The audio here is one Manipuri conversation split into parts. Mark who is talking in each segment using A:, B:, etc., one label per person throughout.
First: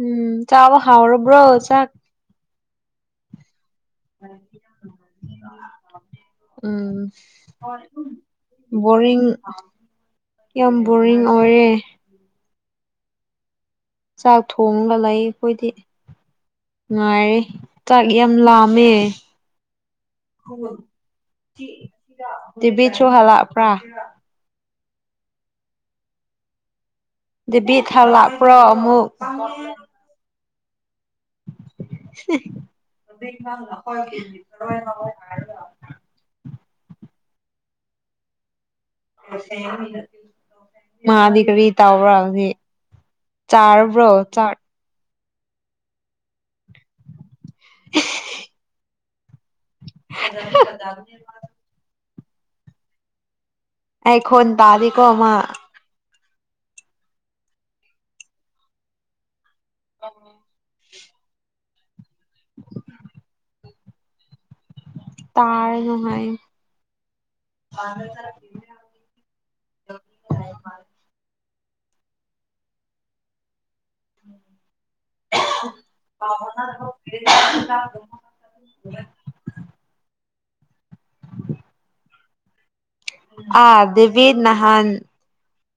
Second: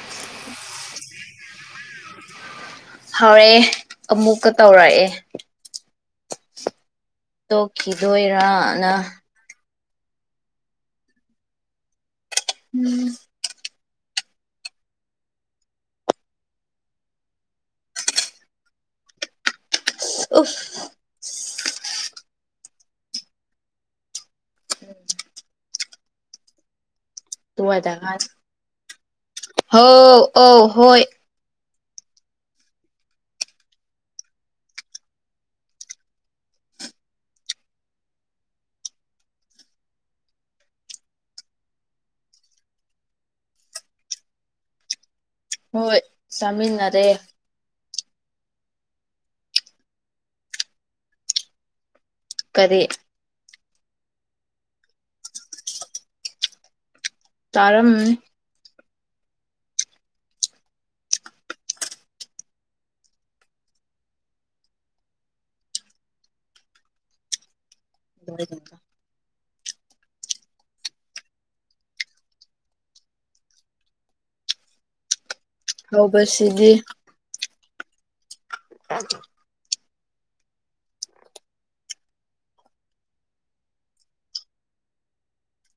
A: ꯎꯝ ꯆꯥꯕ ꯍꯥꯎꯔꯕꯨ꯭ꯔꯣ ꯆꯥꯛ꯫
B: ꯍꯥꯎꯔꯦ ꯫ ꯑꯃꯨꯛꯀ ꯇꯧꯔꯛꯑꯦ꯫
A: ꯎꯝ꯫
B: ꯇꯣꯛꯈꯤꯗꯣꯏꯔꯅ
A: ꯕꯣꯔꯤꯡ꯫ ꯌꯥꯝ ꯕꯣꯔꯤꯡ ꯑꯣꯏꯔꯦ꯫
B: ꯎꯝ꯫
A: ꯆꯥꯛ ꯊꯣꯡꯒ ꯂꯩ ꯑꯩꯈꯣꯏꯗꯤ ꯉꯥꯏꯔꯤ ꯆꯥꯛ ꯌꯥꯝ ꯂꯥꯝꯃꯦ꯫ ꯍ
B: ꯎꯐ
A: [unintelligible] ꯇꯤꯚꯤꯁꯨ ꯍꯂꯛꯄ꯭ꯔꯥ꯫
B: ꯎꯝ꯫
A: ꯗꯦꯕꯤ
B: ꯇꯨꯋꯥꯏꯗ
A: ꯊꯥ
B: ꯀꯥꯟ
A: ꯂꯥꯛꯄ꯭ꯔꯣ ꯑꯃꯨꯛ꯫
B: ꯑꯣ ꯍꯣꯏ꯫
A: [inaudible] ꯃꯥꯗꯤ ꯀꯔꯤ ꯇꯥꯕ꯭ꯔꯥ ꯍꯧꯖꯤꯛ ꯆꯥꯔꯕ꯭ꯔꯣ ꯆꯥꯛ
B: ꯍꯣꯏ꯫ ꯆꯃꯤꯟꯅꯔꯦ꯫
A: [inaudible] [unintelligible]
B: ꯀꯔꯤ꯫
A: ꯑꯩꯈꯣꯟ ꯇꯥꯔꯤꯀꯣ ꯃꯥ꯫
B: ꯇꯥꯔꯝꯃꯅꯤ꯫
A: ꯑꯣ꯫ ꯇꯥꯏꯔ ꯅꯍꯥꯏ꯫ ꯑ꯫ [unintelligible] ꯃꯥ꯫ [inaudible] ꯎꯝ꯫
B: ꯍꯧꯕꯁꯤꯗꯤ
A: [unintelligible]
B: [unintelligible]
A: ꯑ ꯗꯦꯕꯦꯗ ꯅꯍꯥꯟ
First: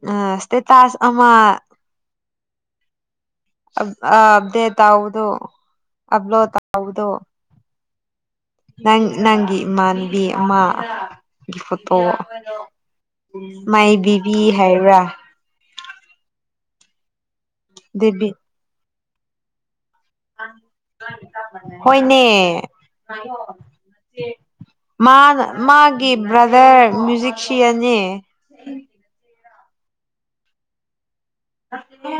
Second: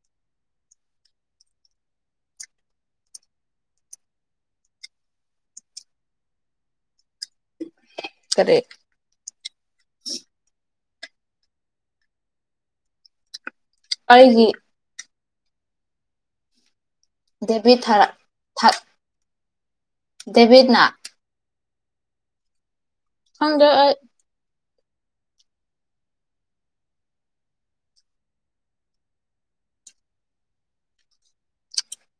A: ꯑ ꯁꯇꯦꯇꯥꯁ ꯑꯃ ꯑ ꯑꯕꯗꯦꯠ ꯇꯧꯗꯨ ꯑꯕꯂꯣꯠ ꯇꯧꯕꯗꯨ
B: ꯀꯔꯤ
A: ꯅꯪꯒꯤ ꯅꯪꯪ ꯃꯥꯟꯕꯤ ꯑꯃ ꯐꯣꯇꯣ ꯃꯥꯏ ꯕꯦꯕꯤ
B: ꯑꯩꯒꯤ
A: ꯍꯥꯏꯕ꯭ꯔꯥ
B: ꯗꯦꯕꯤ ꯊꯥꯔ
A: ꯗꯦꯕꯤ
B: ꯊꯥ ꯗꯦꯕꯤꯠꯅꯥ
A: ꯍꯣꯏꯅꯦ
B: ꯈꯪꯗꯦ ꯑꯩ
A: [unintelligible] ꯃꯥꯅ ꯃꯥꯒꯤ ꯕ꯭ꯔꯗꯔ ꯃ꯭ꯌꯨꯖꯤꯛꯁꯤꯌꯥꯟꯅꯦ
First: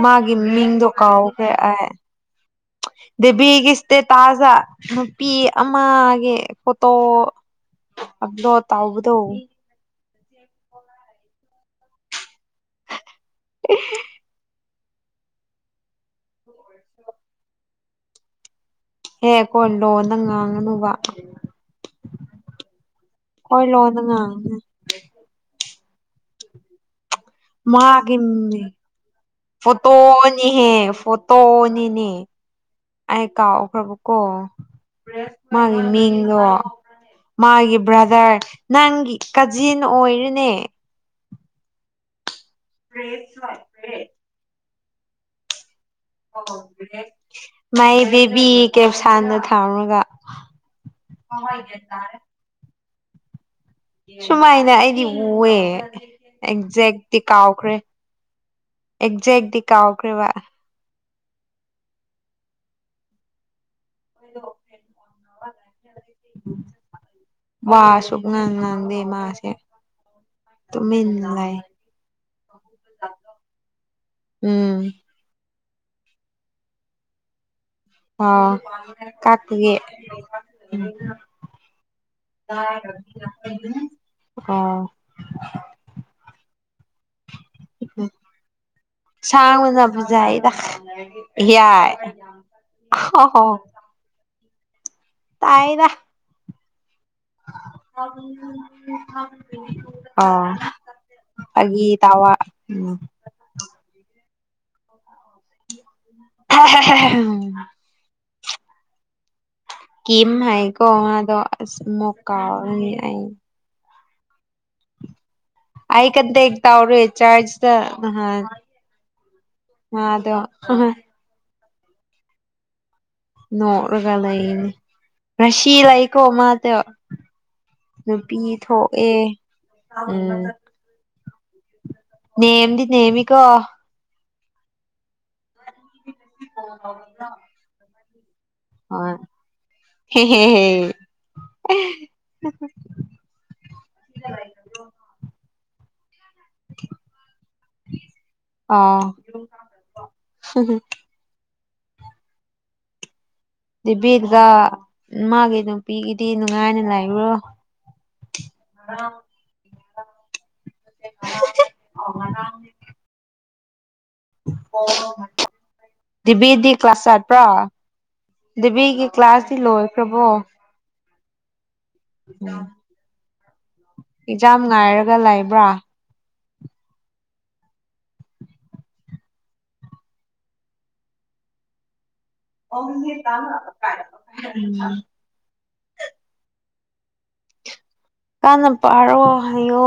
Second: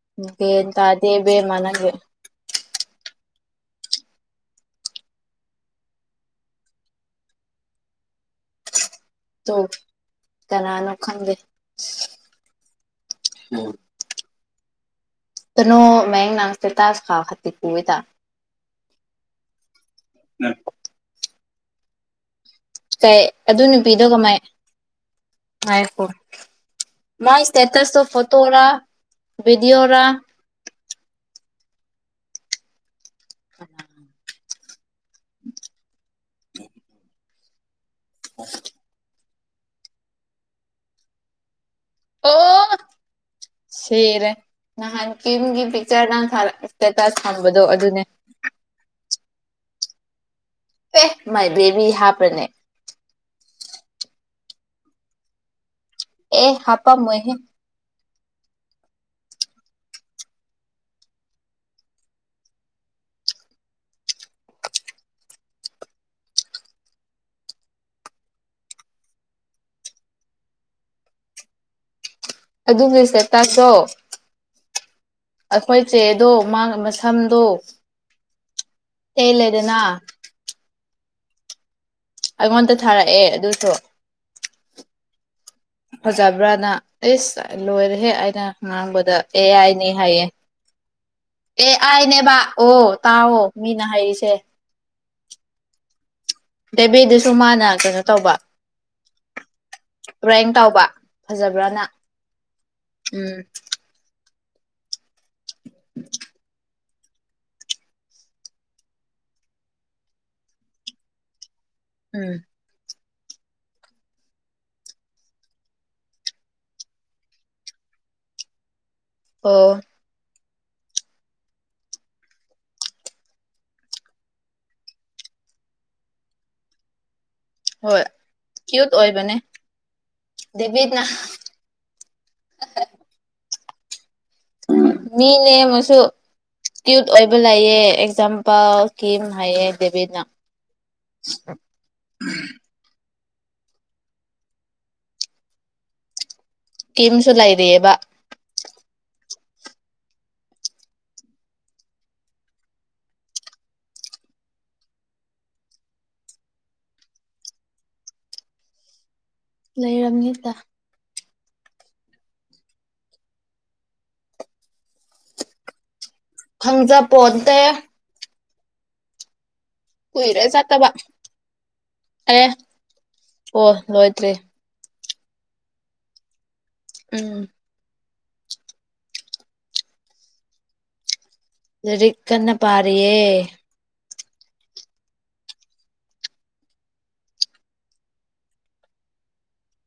A: ꯃꯥꯒꯤ
B: ꯒ꯭ꯌꯥꯟ
A: ꯃꯤꯡꯗꯣ
B: ꯇꯥꯗꯦ
A: ꯀꯥꯎꯈ꯭ꯔꯦ
B: ꯏꯕꯦꯝꯃ ꯅꯪꯒꯤ
A: ꯗꯦꯕꯤꯒꯤ ꯏꯁꯇꯦꯇꯥꯁꯇ ꯅꯨꯄꯤ ꯑꯃꯒꯤ ꯐꯣꯇꯣ ꯑꯞꯂꯣꯗ ꯇꯧ
B: ꯇꯨ
A: [unintelligible]
B: ꯀꯅꯥꯅꯣ ꯈꯪꯗꯦ [unintelligible] [unintelligible]
A: [unintelligible] ꯂꯣꯟꯗ ꯉꯥꯡꯒꯅꯨꯕ
B: ꯀꯩ ꯑꯗꯨ
A: ꯑꯩꯈꯣꯏ ꯂꯣꯟꯗ
B: ꯅꯨꯄꯤꯗꯣ ꯀꯃꯥꯏ
A: ꯉꯥꯡꯒꯅꯨ
B: ꯍꯥꯏ [unintelligible]
A: ꯃꯥꯒꯤ
B: ꯚꯤꯗꯤꯑꯣꯔꯥ
A: ꯐꯣꯇꯣꯅꯤꯍꯦ ꯐꯣꯇꯣ ꯅꯤꯅꯦ ꯑꯩ ꯀꯥꯎ ꯈ꯭ꯔꯕꯀꯣ ꯃꯥꯒꯤ ꯃꯤꯡ ꯃꯥꯒꯤ ꯕ꯭ꯔꯗꯔ ꯅꯪꯒꯤ ꯀꯥꯖꯤꯟ ꯑꯣꯏꯔꯦꯅꯦ
B: ꯑꯣ
A: [unintelligible]
B: ꯅꯥꯍꯟ ꯀꯥꯝꯒꯤ
A: ꯃꯥꯏ
B: ꯑꯗꯨꯅꯦ
A: ꯕꯦꯕꯤ ꯀꯦꯞꯁꯥꯟꯗ ꯇꯥꯧꯔꯒ
B: ꯑꯦ ꯃꯥꯏ ꯕꯦꯕꯤ ꯍꯥꯞꯄ꯭ꯔꯅꯦ
A: ꯁꯨꯃꯥꯏꯅ ꯑꯩꯗꯤ ꯎꯑꯦ
B: ꯑꯦ
A: ꯑꯦꯛꯖꯦꯛꯇꯤ
B: ꯍꯥꯞꯄꯝꯃꯣꯏꯍꯦ
A: ꯀꯥꯎꯈ꯭ꯔꯦ ꯑꯦꯛꯖꯦꯛ꯫ ꯀꯥꯎꯈ꯭ꯔꯦꯕ꯫ ꯋꯥꯁꯨ ꯉꯥꯡ ꯉꯥꯡꯗꯦ ꯃꯥꯁꯦ ꯇꯨꯃꯤꯟꯅ ꯂꯩ꯫
B: ꯑꯗꯨꯒꯤꯁꯦ ꯇꯥꯥꯁꯣ꯫
A: ꯎꯝ
B: ꯑꯩꯈꯣꯏ ꯆꯦꯗꯣ ꯃꯁꯝꯗꯣ꯫
A: ꯑꯣ ꯀꯦ꯫
B: ꯇꯦꯜꯂꯦꯗꯅ
A: ꯎ꯫
B: ꯑꯩꯉꯣꯟꯗ ꯊꯥꯔꯛꯑꯦ ꯑꯗꯨꯁꯨ
A: ꯑꯣ
B: ꯐꯖꯕ꯭ꯔꯥꯅ꯫ ꯑꯦꯁ ꯂꯣꯏꯔꯦꯍꯦ ꯑꯩꯅ ꯉ ꯉꯥꯡꯕꯗ ꯑꯦ
A: ꯁꯥꯡꯕꯅ
B: ꯑꯥꯏꯅꯦ ꯍꯥꯏꯌꯦ
A: ꯐꯖꯩꯗ
B: ꯑꯦ
A: ꯌꯥꯏ
B: ꯑꯥꯏꯅꯦꯕꯕꯥ ꯑꯣ ꯇꯥꯎꯑꯣ ꯃꯤꯅ ꯍꯔꯤꯁꯦ꯫
A: ꯇꯥꯏꯅ꯫
B: ꯕꯦꯕꯤꯗꯨꯁꯨ ꯃꯥꯅ ꯀꯩꯅꯣ ꯇꯧꯕ
A: ꯑ
B: ꯔꯦꯡ ꯇꯧꯕ ꯐꯖꯕ꯭ꯔꯅ
A: ꯑꯩꯗꯒꯤ ꯇ‌ꯋꯥ꯫
B: ꯎꯝ
A: [unintelligible] ꯀꯝ ꯍꯥꯏꯀꯣ ꯃꯗꯣ꯫ ꯑ
B: ꯎꯝ
A: ꯃꯣꯀꯥꯎꯔꯥꯅꯤ꯫ ꯑ [unintelligible] ꯑ ꯀꯗ ꯌꯦ ꯇꯎ꯭ꯔꯔꯤ ꯆꯥꯖꯗ꯫
B: ꯑꯣ
A: ꯃꯥꯗꯣ ꯫ ꯍꯣ ꯍꯣꯏ꯫ ꯅꯣꯛꯔꯒ ꯂꯩꯅꯤ ꯔꯁꯤ ꯂꯩꯀꯣ ꯃꯥ ꯇ꯫
B: ꯍꯣꯏ ꯀ꯭ꯌꯨꯠ ꯑꯣꯏꯕꯅꯦ
A: ꯎꯝ
B: ꯗꯦꯕꯤꯠꯅ꯫
A: ꯅꯦꯝꯗꯤ ꯅꯦꯃꯤ ꯀꯣ ꯫
B: ꯃꯤ ꯅꯦꯝꯃꯁꯨ ꯫ ꯀꯤꯌꯨꯠ ꯑꯣꯏꯕ ꯂꯩꯌꯦ꯫ ꯆꯝ꯫ ꯄꯥꯎ
A: ꯍꯣꯏ
B: ꯀꯤꯝ ꯍꯥꯏꯌꯦ ꯗꯦꯕꯤꯅ꯫
A: ꯍꯦꯍꯦꯍꯦ [inaudible]
B: ꯀꯤꯝꯁꯨ ꯂꯩꯔꯤꯑꯦꯕ꯫
A: ꯍꯨꯝ ꯍꯨꯝ ꯫ ꯏꯦꯕꯤꯗꯨꯒ ꯃꯥꯒꯤ ꯅꯨꯄꯤꯒꯤꯗꯤ ꯅꯨꯡꯉꯥꯏꯅ ꯂꯩꯥꯎ꯭ꯔꯣ꯫
B: ꯂꯩꯔꯝꯅꯤꯗ꯫
A: [unintelligible] ꯑꯣ꯫ ꯗꯤꯕꯤꯗꯤ ꯀ꯭ꯂꯥꯁ ꯆꯠꯄꯔꯥ꯫
B: ꯈꯪꯖꯄꯣꯟꯇꯦ
A: ꯗꯤꯕꯤꯒꯤ ꯀ꯭ꯂꯥꯁ꯫
B: ꯀꯨꯢꯔꯦ ꯆꯠꯇꯕ ꯑꯦ
A: [unintelligible]
B: ꯑꯣ ꯂꯣꯏꯇ꯭ꯔꯤ
A: ꯒ ꯂꯩꯕ꯭ꯔꯥ
B: ꯎꯝ ꯂꯩꯔꯤꯛ ꯀꯟꯅ ꯄꯥꯔꯤꯌꯦ
A: ꯎꯝ ꯀꯟꯅ ꯄꯥꯔꯣ ꯍꯩꯌꯣ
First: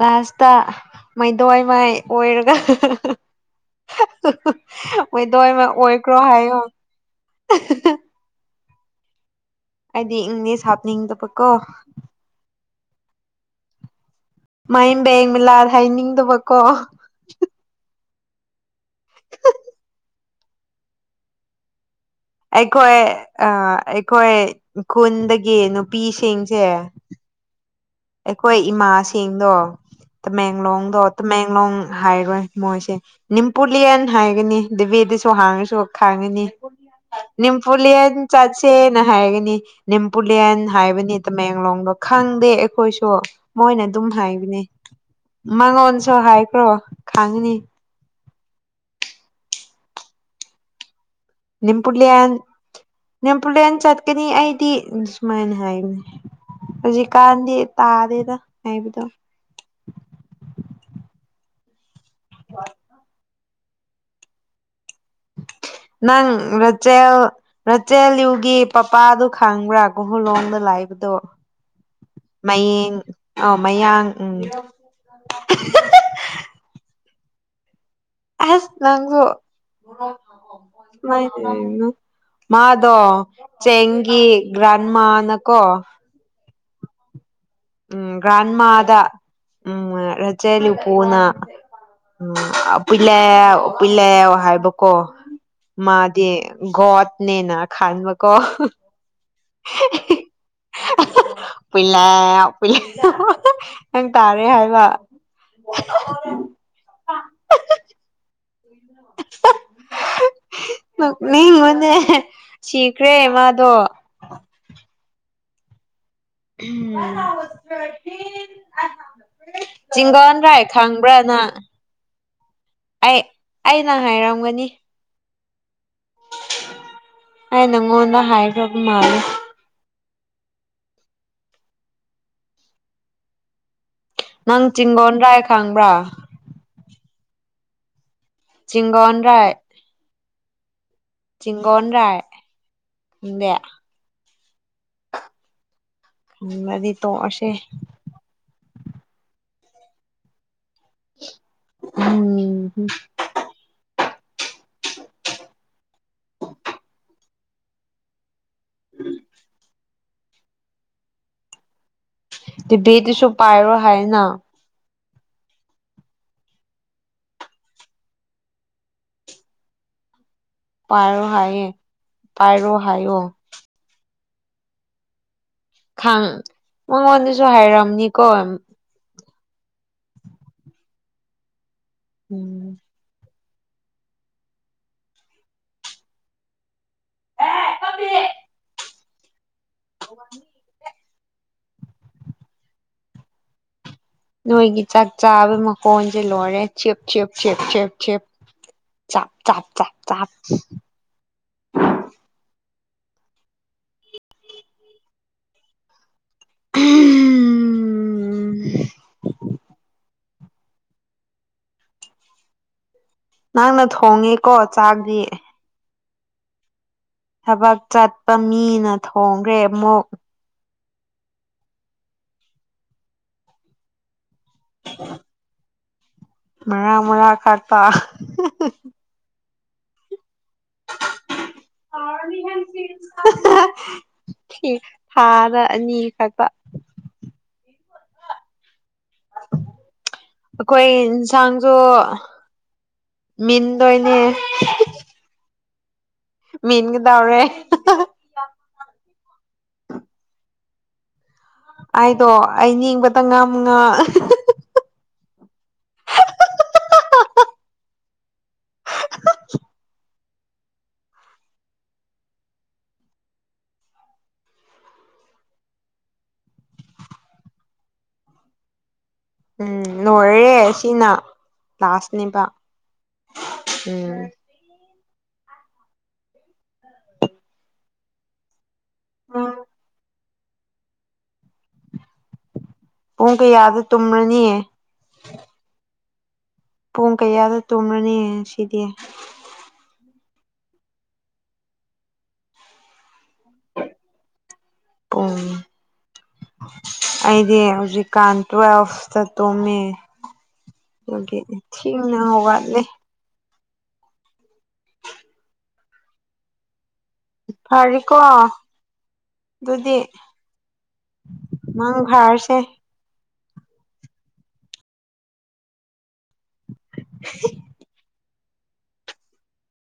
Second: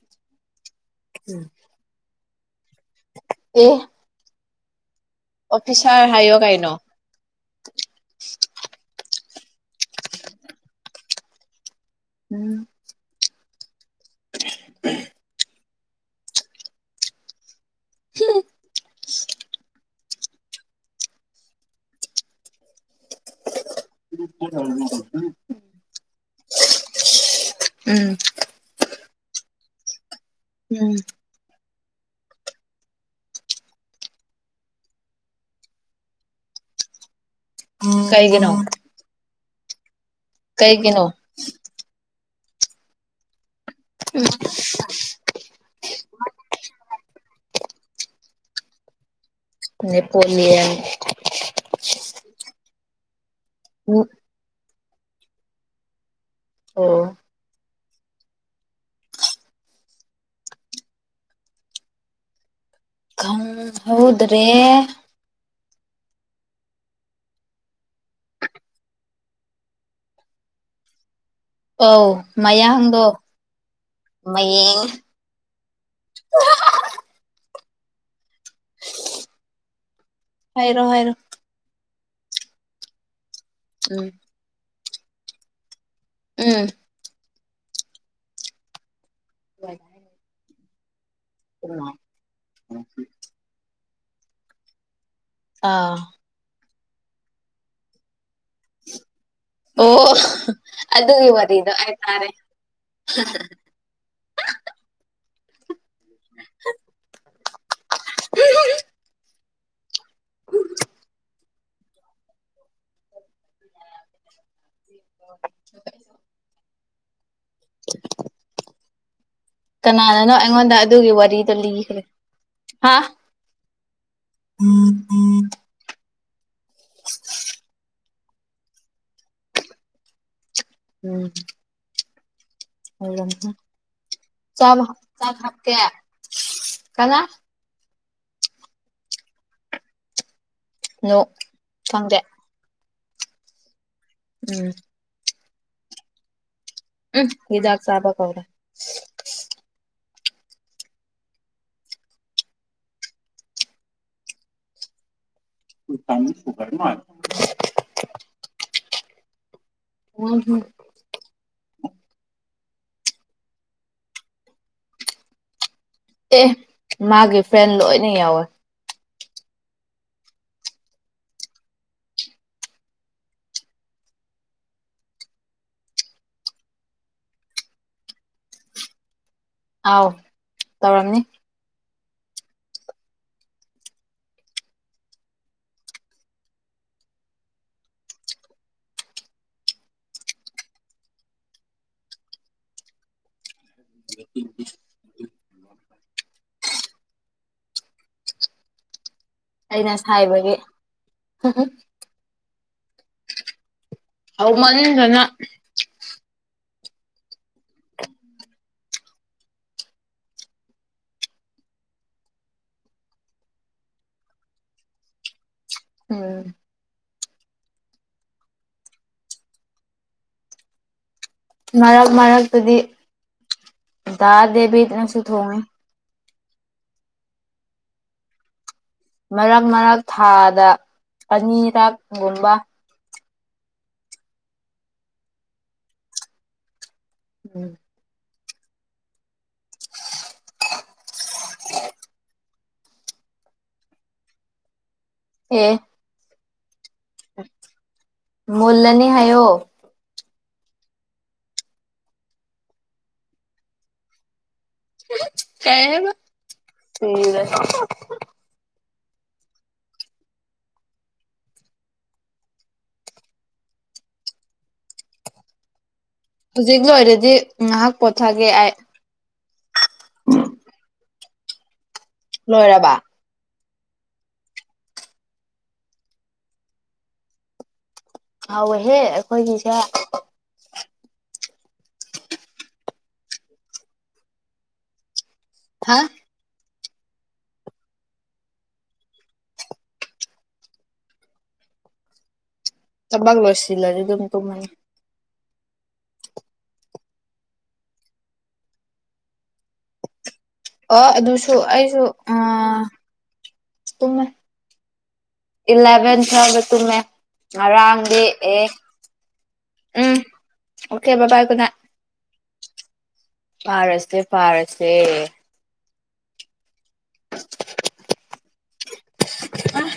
A: ꯂꯥꯁꯇ ꯃꯩꯗꯣꯢ ꯃꯥꯢ ꯑꯣꯏꯔꯒ
B: ꯑꯦ
A: [unintelligible] ꯑꯣꯏꯗꯣꯏꯃ
B: ꯑꯣꯐꯤꯁꯥꯔ
A: ꯑꯣꯏꯈ꯭ꯔꯣ ꯍꯥꯏꯌꯣ
B: ꯀꯩꯅꯣ
A: ꯑꯩꯗꯤ ꯏꯪꯂꯤꯁ ꯍꯥꯞꯅꯤꯡꯗꯕꯀꯣ
B: ꯎꯝ
A: ꯃꯥꯏꯝꯕꯦꯡꯃꯤꯂꯥꯔ ꯍꯩꯅꯤꯡꯗꯕꯀꯣ
B: ꯍꯝ
A: ꯑꯩꯈꯣꯌꯦ ꯑꯥ ꯑꯩꯈꯣꯏ ꯈꯨꯟꯗꯒꯤ ꯅꯨꯄꯤꯁꯤꯡꯁꯦ
B: ꯎꯝ
A: ꯑꯩꯈꯣꯏ ꯏꯃꯥꯁꯤꯡꯗꯣ
B: ꯎꯝ
A: ꯇꯃꯦꯡꯂꯣꯡꯗꯣ ꯇꯃꯦꯡꯂꯣꯡ ꯍꯥꯏꯔꯣꯏ ꯃꯣꯏꯁꯦ ꯅꯤꯝꯄꯨꯂꯤꯌꯟ ꯍꯥꯏꯒꯅꯤ ꯗꯦꯕꯦꯗꯁꯨ ꯍꯥꯡꯉꯁꯨ ꯈꯪꯉꯅꯤ ꯅꯤꯝꯄꯨꯂꯤꯌꯟ
B: ꯀꯩꯒꯤꯅꯣ
A: ꯆꯠꯁꯦꯅ ꯍꯥꯏꯒꯅꯤ ꯅꯤꯝꯄꯨꯂꯤꯌꯟ
B: ꯀꯩꯒꯤꯅꯣ
A: ꯍꯥꯏꯕꯅꯤ ꯇꯃꯦꯡꯂꯣꯡꯗꯣ ꯈꯪꯪ ꯈꯪꯗꯦ ꯑꯩ ꯈꯣꯢꯁꯨ ꯃꯣꯏꯅ ꯑꯗꯨꯝ ꯍꯥꯏꯕꯅꯦ ꯃꯉꯣꯟꯁꯨ ꯍꯥꯏꯈ꯭ꯔꯣ ꯈꯪꯉꯅꯤ
B: ꯅꯦꯄꯣꯂꯤꯌꯟ
A: ꯅꯤꯝꯄꯨꯂꯤꯌꯥꯟ ꯅꯤꯝꯄꯨꯂꯤꯌꯥꯟ ꯆꯠꯀꯅꯤ ꯑꯩꯗꯤ ꯑꯩꯗꯤ ꯁꯨꯃꯥꯢꯅ ꯍꯥꯏꯕꯅꯦ
B: ꯑꯣ
A: ꯍꯨꯖꯤꯛ ꯀꯥꯟꯗꯤ ꯇꯥꯗꯦꯗ ꯍꯥꯢꯕꯗꯣ [inaudible]
B: ꯈꯪꯍꯧꯗꯔꯦ
A: ꯅꯪ ꯔꯥꯆꯦꯜ ꯔꯥꯆꯦꯜꯌꯨꯒꯤ ꯄꯄꯥꯗꯨ ꯈꯪꯕ꯭ꯔꯥ ꯀꯨꯍꯨꯂꯣꯡꯗ ꯂꯩꯕꯗꯣ
B: ꯑꯧ ꯃꯌꯥꯡꯗꯣ
A: ꯑ ꯃꯌꯥꯡ ꯎꯝ
B: ꯃꯌꯦꯡ
A: ꯑꯁ ꯅꯪꯁꯨ
B: ꯍꯥꯏꯔꯣ ꯍꯥꯏꯔꯣ
A: ꯃꯥꯢꯗꯨ ꯌꯦꯡꯉꯨ ꯃꯥꯗꯣ
B: ꯎꯝ
A: ꯆꯦꯡꯒꯤ ꯒ꯭ꯔꯥꯠ ꯃꯥꯅꯀꯣ
B: ꯎꯝ
A: ꯎꯝ ꯒ꯭ꯔꯥꯟꯃꯥꯗ ꯎꯝ ꯔꯖꯤꯠ ꯇꯦꯂꯤꯄꯨꯅ ꯎꯝ ꯑꯄꯨꯢꯂ꯭ꯌꯥꯎ ꯄꯨꯢꯂ꯭ꯌꯥꯎ ꯍꯥꯏꯕꯀꯣ
B: ꯑꯥ
A: ꯃꯥꯗꯤ ꯒꯣꯠꯅꯦꯅ ꯈꯟꯕ ꯀꯣ
B: ꯑꯣ ꯑꯗꯨꯒꯤ ꯋꯥꯔꯤꯗꯣ ꯍꯥꯏꯇꯥꯔꯦ
A: ꯄꯨꯢꯂ꯭ꯌꯥꯎ ꯄꯨꯢꯂ꯭ꯦ ꯅꯪ ꯇꯥꯔꯦ ꯍꯥꯏꯕ ꯅꯣꯛꯅꯤꯡꯕꯅꯦ ꯁꯤꯈ꯭ꯔꯦ ꯃꯥꯗꯣ ꯎꯝ ꯊꯔꯇꯤꯟ ꯑꯍꯥ
B: ꯀꯅꯥꯅꯥꯅꯣ ꯑꯩꯉꯣꯟꯗ ꯑꯗꯨꯒꯤ
A: ꯅꯪ
B: ꯋꯥꯔꯤꯗꯣ ꯂꯤꯈ꯭ꯔꯦ ꯍꯥ
A: ꯑꯩ ꯑꯩꯅ ꯍꯥꯏꯔꯝꯒꯅꯤ ꯑꯩ ꯅꯪꯉꯣꯟꯗ ꯍꯥꯏꯔꯕ ꯃꯥꯜꯂꯦ
B: ꯎꯝ ꯑꯣꯏꯔꯝ ꯅꯤ
A: ꯅꯪ ꯆꯤꯡꯒꯣꯟꯔꯥꯏ ꯈꯪꯕ꯭ꯔꯥ
B: ꯀꯅꯥ
A: ꯆꯤꯡꯒꯣꯟ ꯔꯥꯏ
B: ꯅꯣ
A: ꯆꯤꯒꯣꯟ ꯔꯥꯏ
B: ꯈꯪꯗꯦ
A: ꯈꯪꯗꯦ
B: ꯎꯝ
A: ꯈꯪꯗ꯭ꯔꯗꯤ
B: ꯎꯝ
A: ꯇꯣꯛꯑꯁꯦ
B: ꯍꯤꯗꯥꯛ ꯆꯥꯕ ꯀꯥꯎꯔꯦ [inaudible]
A: ꯎꯝꯍꯝ [inaudible]
B: [unintelligible]
A: [inaudible]
B: ꯎꯝ ꯍꯝ
A: ꯗꯨꯁꯨ ꯄꯥꯏꯔꯣ ꯍꯥꯏꯅ
B: ꯑꯦ ꯃꯥꯒꯤ ꯐ꯭ꯔꯦꯟ ꯂꯣꯏꯅ ꯌꯥꯎꯋꯦ
A: ꯄꯣ ꯍꯥꯏ ꯄꯔꯣ ꯍꯥꯏꯣ ꯈꯪ ꯃꯉꯣꯟꯗꯁꯨ ꯍꯥꯏꯔꯑꯝꯅꯤꯀꯣ
B: ꯑꯥꯎ ꯇꯧꯔꯝꯅꯤ
A: ꯎꯝ ꯑꯦ ꯀꯃꯦ ꯑ ꯋꯥ [inaudible] ꯅꯣꯏꯒꯤ ꯆꯥꯛꯇ ꯆꯥꯕ ꯃꯈꯣꯟꯁꯦ ꯂꯣꯏꯔꯦ ꯆ ꯆ ꯆ
B: ꯑꯩꯅ
A: ꯆ
B: ꯁꯥꯏꯕꯒꯤ ꯍꯥꯎꯃꯅꯤꯗꯅ
A: ꯫ [unintelligible] ꯅꯪꯅ ꯊꯣꯡꯉꯦꯀꯣ ꯆꯥꯛꯗꯤ
B: ꯎꯝ
A: ꯊꯕꯛ ꯆꯠꯄ ꯃꯤꯅ ꯊꯣꯡꯈ꯭ꯔꯦ ꯑꯃꯨꯛ
B: ꯃꯔꯛ ꯃꯔꯛꯇꯨꯗꯤ ꯇꯥꯗꯦꯕꯤ ꯏꯅꯁꯨꯨ ꯊꯣꯡꯉꯦ
A: ꯃꯔꯥ ꯃꯔꯥ ꯀꯥꯄꯥ
B: ꯃꯔꯛ ꯃꯔꯛ ꯊꯥꯗ ꯑꯅꯤꯔꯛꯒꯨꯝꯕ
A: ꯊꯥꯗ ꯑꯅꯤ ꯈꯛꯛꯇ
B: ꯎꯝ
A: ꯑꯩꯈꯣꯏ ꯌꯦꯟꯁꯥꯡꯁꯨ ꯃꯤꯟꯗꯣꯏꯅꯤ
B: ꯑꯦ
A: ꯃꯦꯟ ꯀ
B: ꯃꯂꯅꯤ ꯍꯥꯏꯣ
A: ꯑꯩꯗꯣ ꯑꯩ ꯅꯤꯡꯕꯗ ꯉꯝꯅ
B: ꯀꯕ ꯊꯗ ꯍꯧꯖꯤꯛ ꯂꯣꯏꯔꯗꯤ ꯉꯥꯏꯍꯥꯛ ꯄꯣꯊꯒꯦ ꯑꯩ
A: ꯎꯝ ꯂ꯭ꯂꯥꯁꯅꯦꯕ
B: ꯂꯣꯏꯔꯕ
A: ꯎꯝ
B: ꯍꯣꯏ ꯍꯦ ꯑꯩꯈꯣꯏꯒꯤꯁꯦ
A: ꯄꯨꯡ ꯀ ꯌꯥꯗ ꯇꯨꯅꯅꯤꯌꯦ
B: ꯍꯥꯥ
A: ꯄꯨꯡ ꯀꯌꯥꯗ ꯇꯨꯝꯂꯅꯤ ꯁꯤꯗꯤ
B: ꯇꯕꯥꯒ ꯂꯣꯁꯂ ꯑꯗꯨ ꯑꯗꯨꯝ ꯇꯝꯃꯥꯅꯤ
A: ꯎ ꯑꯩꯗꯤ ꯍꯧꯖꯤꯛꯀꯥꯟ ꯇꯨꯋꯦꯜꯐꯇ ꯇꯨꯝꯃꯦ
B: ꯑꯣ
A: ꯑꯗꯨꯒꯤ
B: ꯑꯗꯨꯁꯨ ꯑꯩꯁꯨ
A: ꯊꯦꯡꯅ
B: ꯑ
A: ꯍꯧꯒꯠꯂꯦ
B: ꯎꯃ ꯏꯂꯚꯦꯟꯊ ꯍꯥꯏꯕ ꯇꯨꯝꯃꯦ꯫
A: ꯐꯔꯤꯀꯣ
B: ꯉꯔꯥꯡꯗꯤ ꯑꯦ
A: ꯑꯗꯨꯗꯤ
B: ꯎꯝ okay bye bye good night
A: ꯅꯪ ꯐꯔꯁꯦ
B: ꯐꯥꯔꯁꯦ ꯐꯥꯔꯁꯦ [unintelligible] [inaudible]